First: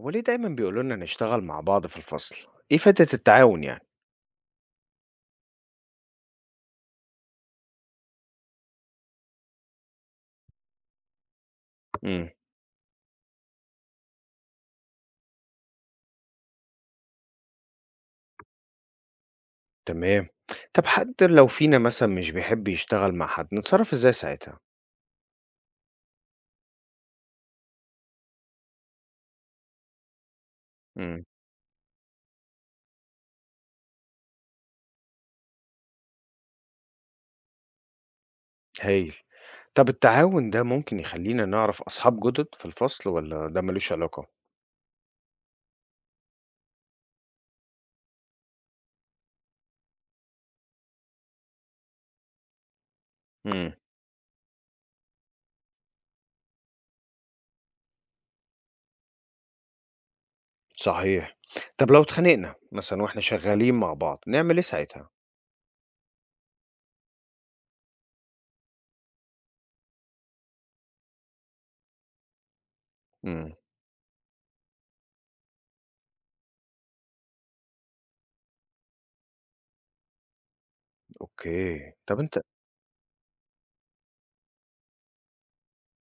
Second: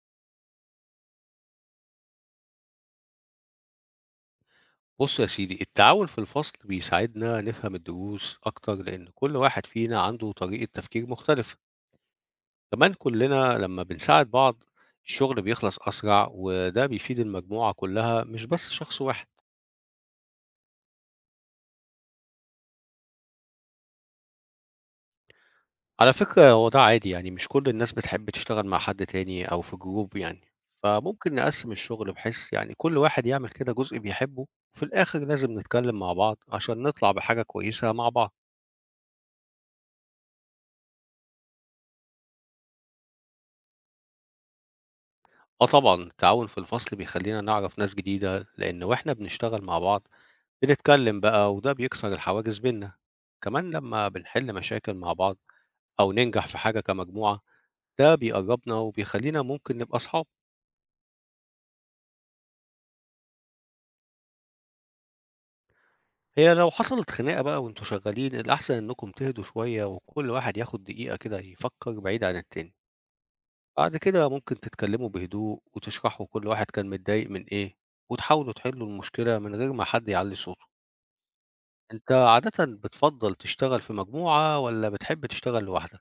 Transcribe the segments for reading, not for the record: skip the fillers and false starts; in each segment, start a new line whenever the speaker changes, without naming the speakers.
هو ليه دايما بيقولوا لنا نشتغل مع بعض في الفصل؟ ايه فائدة التعاون يعني؟
بُص يا سيدي، التعاون في الفصل بيساعدنا نفهم الدروس أكتر، لإن كل واحد فينا عنده طريقة تفكير مختلفة،
امم.
كمان كلنا لمّا بنساعد بعض الشغل بيخلص أسرع، وده بيفيد المجموعة كلها مش بس شخص واحد.
تمام. طب حتى لو فينا مثلا مش بيحب يشتغل مع حد نتصرف ازاي ساعتها؟
على فكرة هو ده عادي يعني مش كل الناس بتحب تشتغل مع حد تاني أو في جروب يعني،
امم.
فممكن نقسم الشغل بحيث يعني كل واحد يعمل كده جزء بيحبه، وفي الآخر لازم نتكلم مع بعض عشان نطلع بحاجة كويسة مع بعض.
هايل. طب التعاون ده ممكن يخلينا نعرف اصحاب جدد في الفصل ولا ده ملوش علاقة؟
آه طبعًا، التعاون في الفصل بيخلّينا نعرف ناس جديدة، لإن وإحنا بنشتغل مع بعض بنتكلم بقى وده بيكسر الحواجز بيننا، كمان
امم.
لمّا بنحل مشاكل مع بعض أو ننجح في حاجة كمجموعة، ده بيقرّبنا وبيخلّينا ممكن نبقى أصحاب.
صحيح. طب لو اتخانقنا مثلا واحنا شغالين مع بعض نعمل ايه ساعتها؟
هي لو حصلت خناقة بقى وأنتم شغالين، الأحسن إنكم تهدوا شوية وكل واحد ياخد دقيقة كده يفكر بعيد عن التاني،
امم.
بعد كده ممكن تتكلموا بهدوء وتشرحوا كل واحد كان متضايق من إيه وتحاولوا تحلوا المشكلة من غير ما حد يعلّي صوته.
اوكي.
أنت
طب انت.
عادةً بتفضّل تشتغل في مجموعة والّا بتحب تشتغل لوحدك؟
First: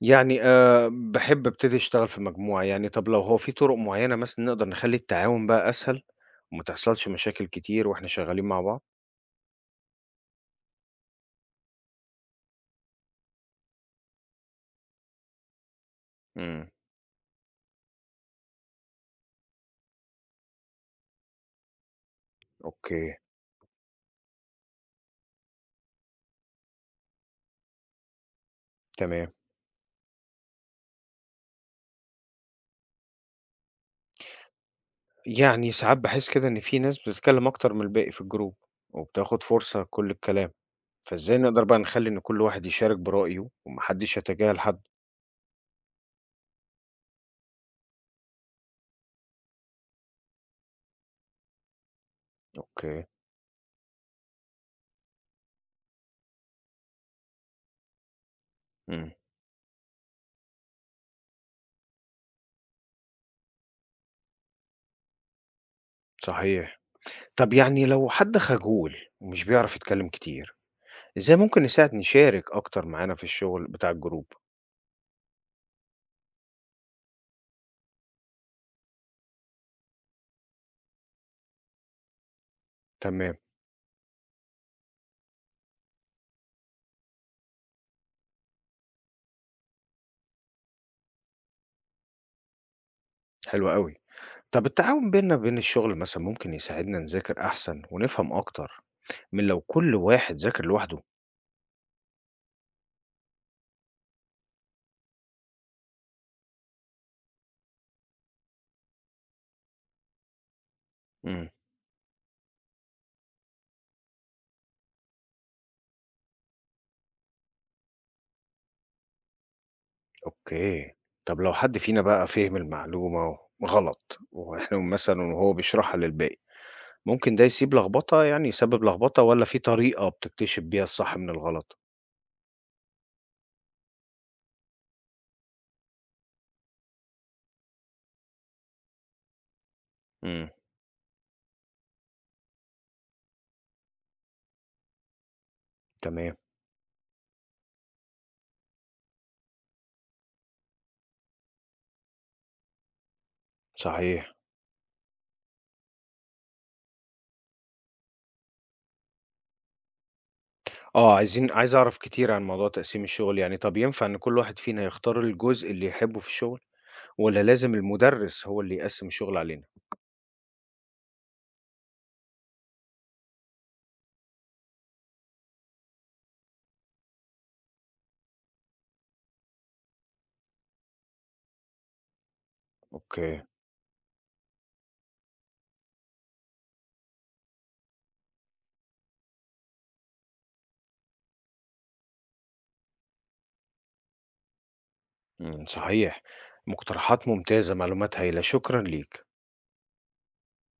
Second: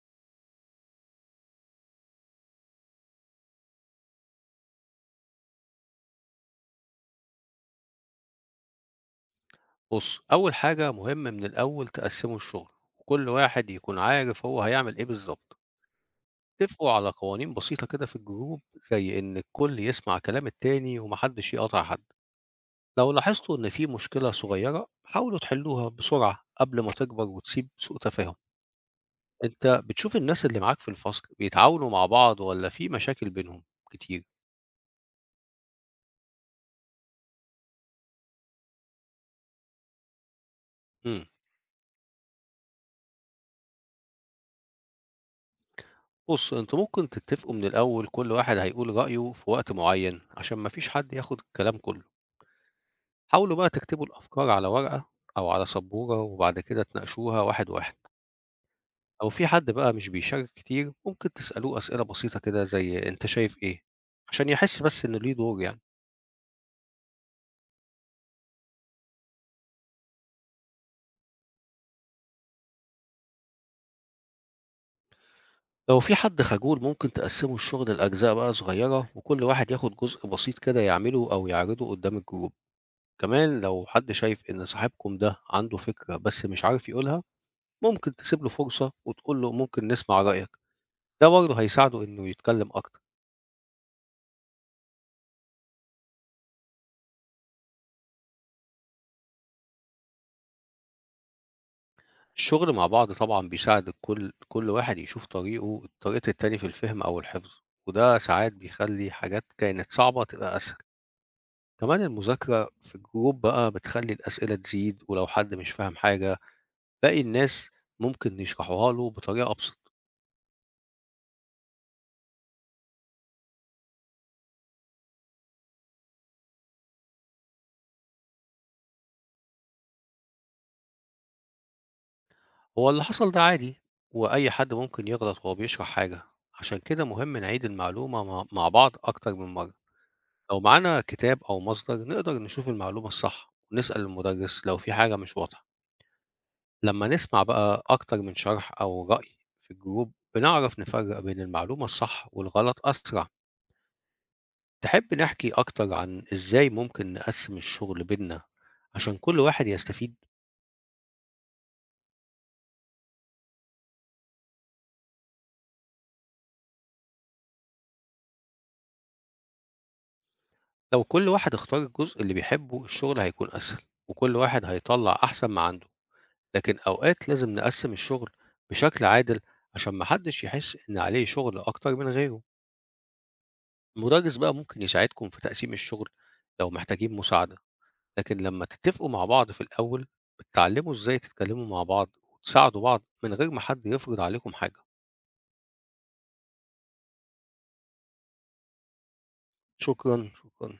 يعني باحب ابتدي اشتغل في مجموعة، يعني طب لو هو في طرق معيّنة مثلًا نقدر نخلّي التعاون بقى أسهل، وما تحصلش مشاكل كتير وإحنا شغالين مع بعض؟
بُص، أول حاجة مهم من الأول تقسّموا الشغل، وكل واحد يكون عارف هو هيعمل إيه بالضبط،
إمم،
اتفقوا على قوانين بسيطة كده في الجروب زي إن الكل يسمع كلام التاني وما حدش يقاطع حد، لو
أوكي،
لاحظتوا إن في مشكلة صغيرة حاولوا تحلوها بسرعة قبل ما تكبر وتسيب سوء تفاهم،
تمام.
أنت بتشوف الناس اللي معاك في الفصل بيتعاونوا مع بعض والّا في مشاكل بينهم كتير؟
يعني ساعات باحس كده إن في ناس بتتكلم أكتر من الباقي في الجروب، وبتاخد فرصة كل الكلام،
إمم.
فإزاي نقدر بقى نخلّي إن كل واحد يشارك برأيه، وما حدش يتجاهل حد؟
بُص، أنتم ممكن تتفقوا من الأول كل واحد هيقول رأيه في وقت معين عشان ما فيش حد ياخد الكلام كله،
أوكي،
حاولوا بقى تكتبوا الأفكار على ورقة أو على سبورة وبعد كده تناقشوها واحد واحد،
إمم،
لو في حد بقى مش بيشارك كتير ممكن تسألوه أسئلة بسيطة كده زي أنت شايف إيه؟ عشان يحس بس إنه ليه دور يعني،
صحيح. طب يعني لو حد خجول ومش بيعرف يتكلم كتير، إزاي ممكن نساعد نشارك أكتر معانا في الشغل بتاع الجروب؟
لو في حد خجول ممكن تقسموا الشغل لأجزاء بقى صغيرة وكل واحد ياخد جزء بسيط كده يعمله أو يعرضه قدام الجروب،
تمام.
كمان لو حد شايف إن صاحبكم ده عنده فكرة بس مش عارف يقولها ممكن تسيب له فرصة وتقول له ممكن نسمع رأيك، ده برضه هيساعده إنه يتكلم أكتر.
حلو أوي. طب التعاون بيننا وبين الشغل مثلًا ممكن يساعدنا نذاكر أحسن ونفهم أكتر من لو كل واحد ذاكر لوحده؟
الشغل مع بعض طبعًا بيساعد كل واحد يشوف طريقه طريقة التاني في الفهم أو الحفظ، وده ساعات بيخلي حاجات كانت صعبة تبقى أسهل.
إمم،
كمان المذاكرة في الجروب بقى بتخلي الأسئلة تزيد ولو حد مش فاهم حاجة باقي الناس ممكن يشرحوها له بطريقة أبسط.
أوكي. طب لو حد فينا بقى فهم المعلومة غلط وإحنا مثلًا وهو بيشرحها للباقي، ممكن ده يسيب لخبطة يعني يسبب لخبطة والّا في طريقة بتكتشف بيها الصح من الغلط؟
هو اللي حصل ده عادي وأي حد ممكن يغلط وهو بيشرح حاجة، عشان كده مهم نعيد المعلومة مع بعض أكتر من مرة.
إمم،
لو معانا كتاب أو مصدر نقدر نشوف المعلومة الصح ونسأل المدرس لو في حاجة مش واضحة
تمام،
لما نسمع بقى أكتر من شرح أو رأي في الجروب بنعرف نفرق بين المعلومة الصح والغلط أسرع.
صحيح.
تحب نحكي أكتر عن إزاي ممكن نقسم الشغل بينا عشان كل واحد يستفيد؟
آه، عايز أعرف كتير عن موضوع تقسيم الشغل يعني. طب ينفع إن كل واحد فينا يختار الجزء اللي يحبه في الشغل والّا لازم المدرس هو اللي يقسم الشغل علينا؟
لو كل واحد اختار الجزء اللي بيحبه الشغل هيكون أسهل وكل واحد هيطلع أحسن ما عنده، لكن أوقات لازم نقسم الشغل بشكل عادل عشان محدش يحس إن عليه شغل أكتر من غيره.
أوكي،
المدرس بقى ممكن يساعدكم في تقسيم الشغل لو محتاجين مساعدة، لكن لما تتفقوا مع بعض في الأول بتتعلموا إزاي تتكلموا مع بعض وتساعدوا بعض من غير ما حد يفرض عليكم حاجة.
إمم، صحيح، مقترحات ممتازة، معلومات هايلة، شكرًا ليك.
شكرا شكرا.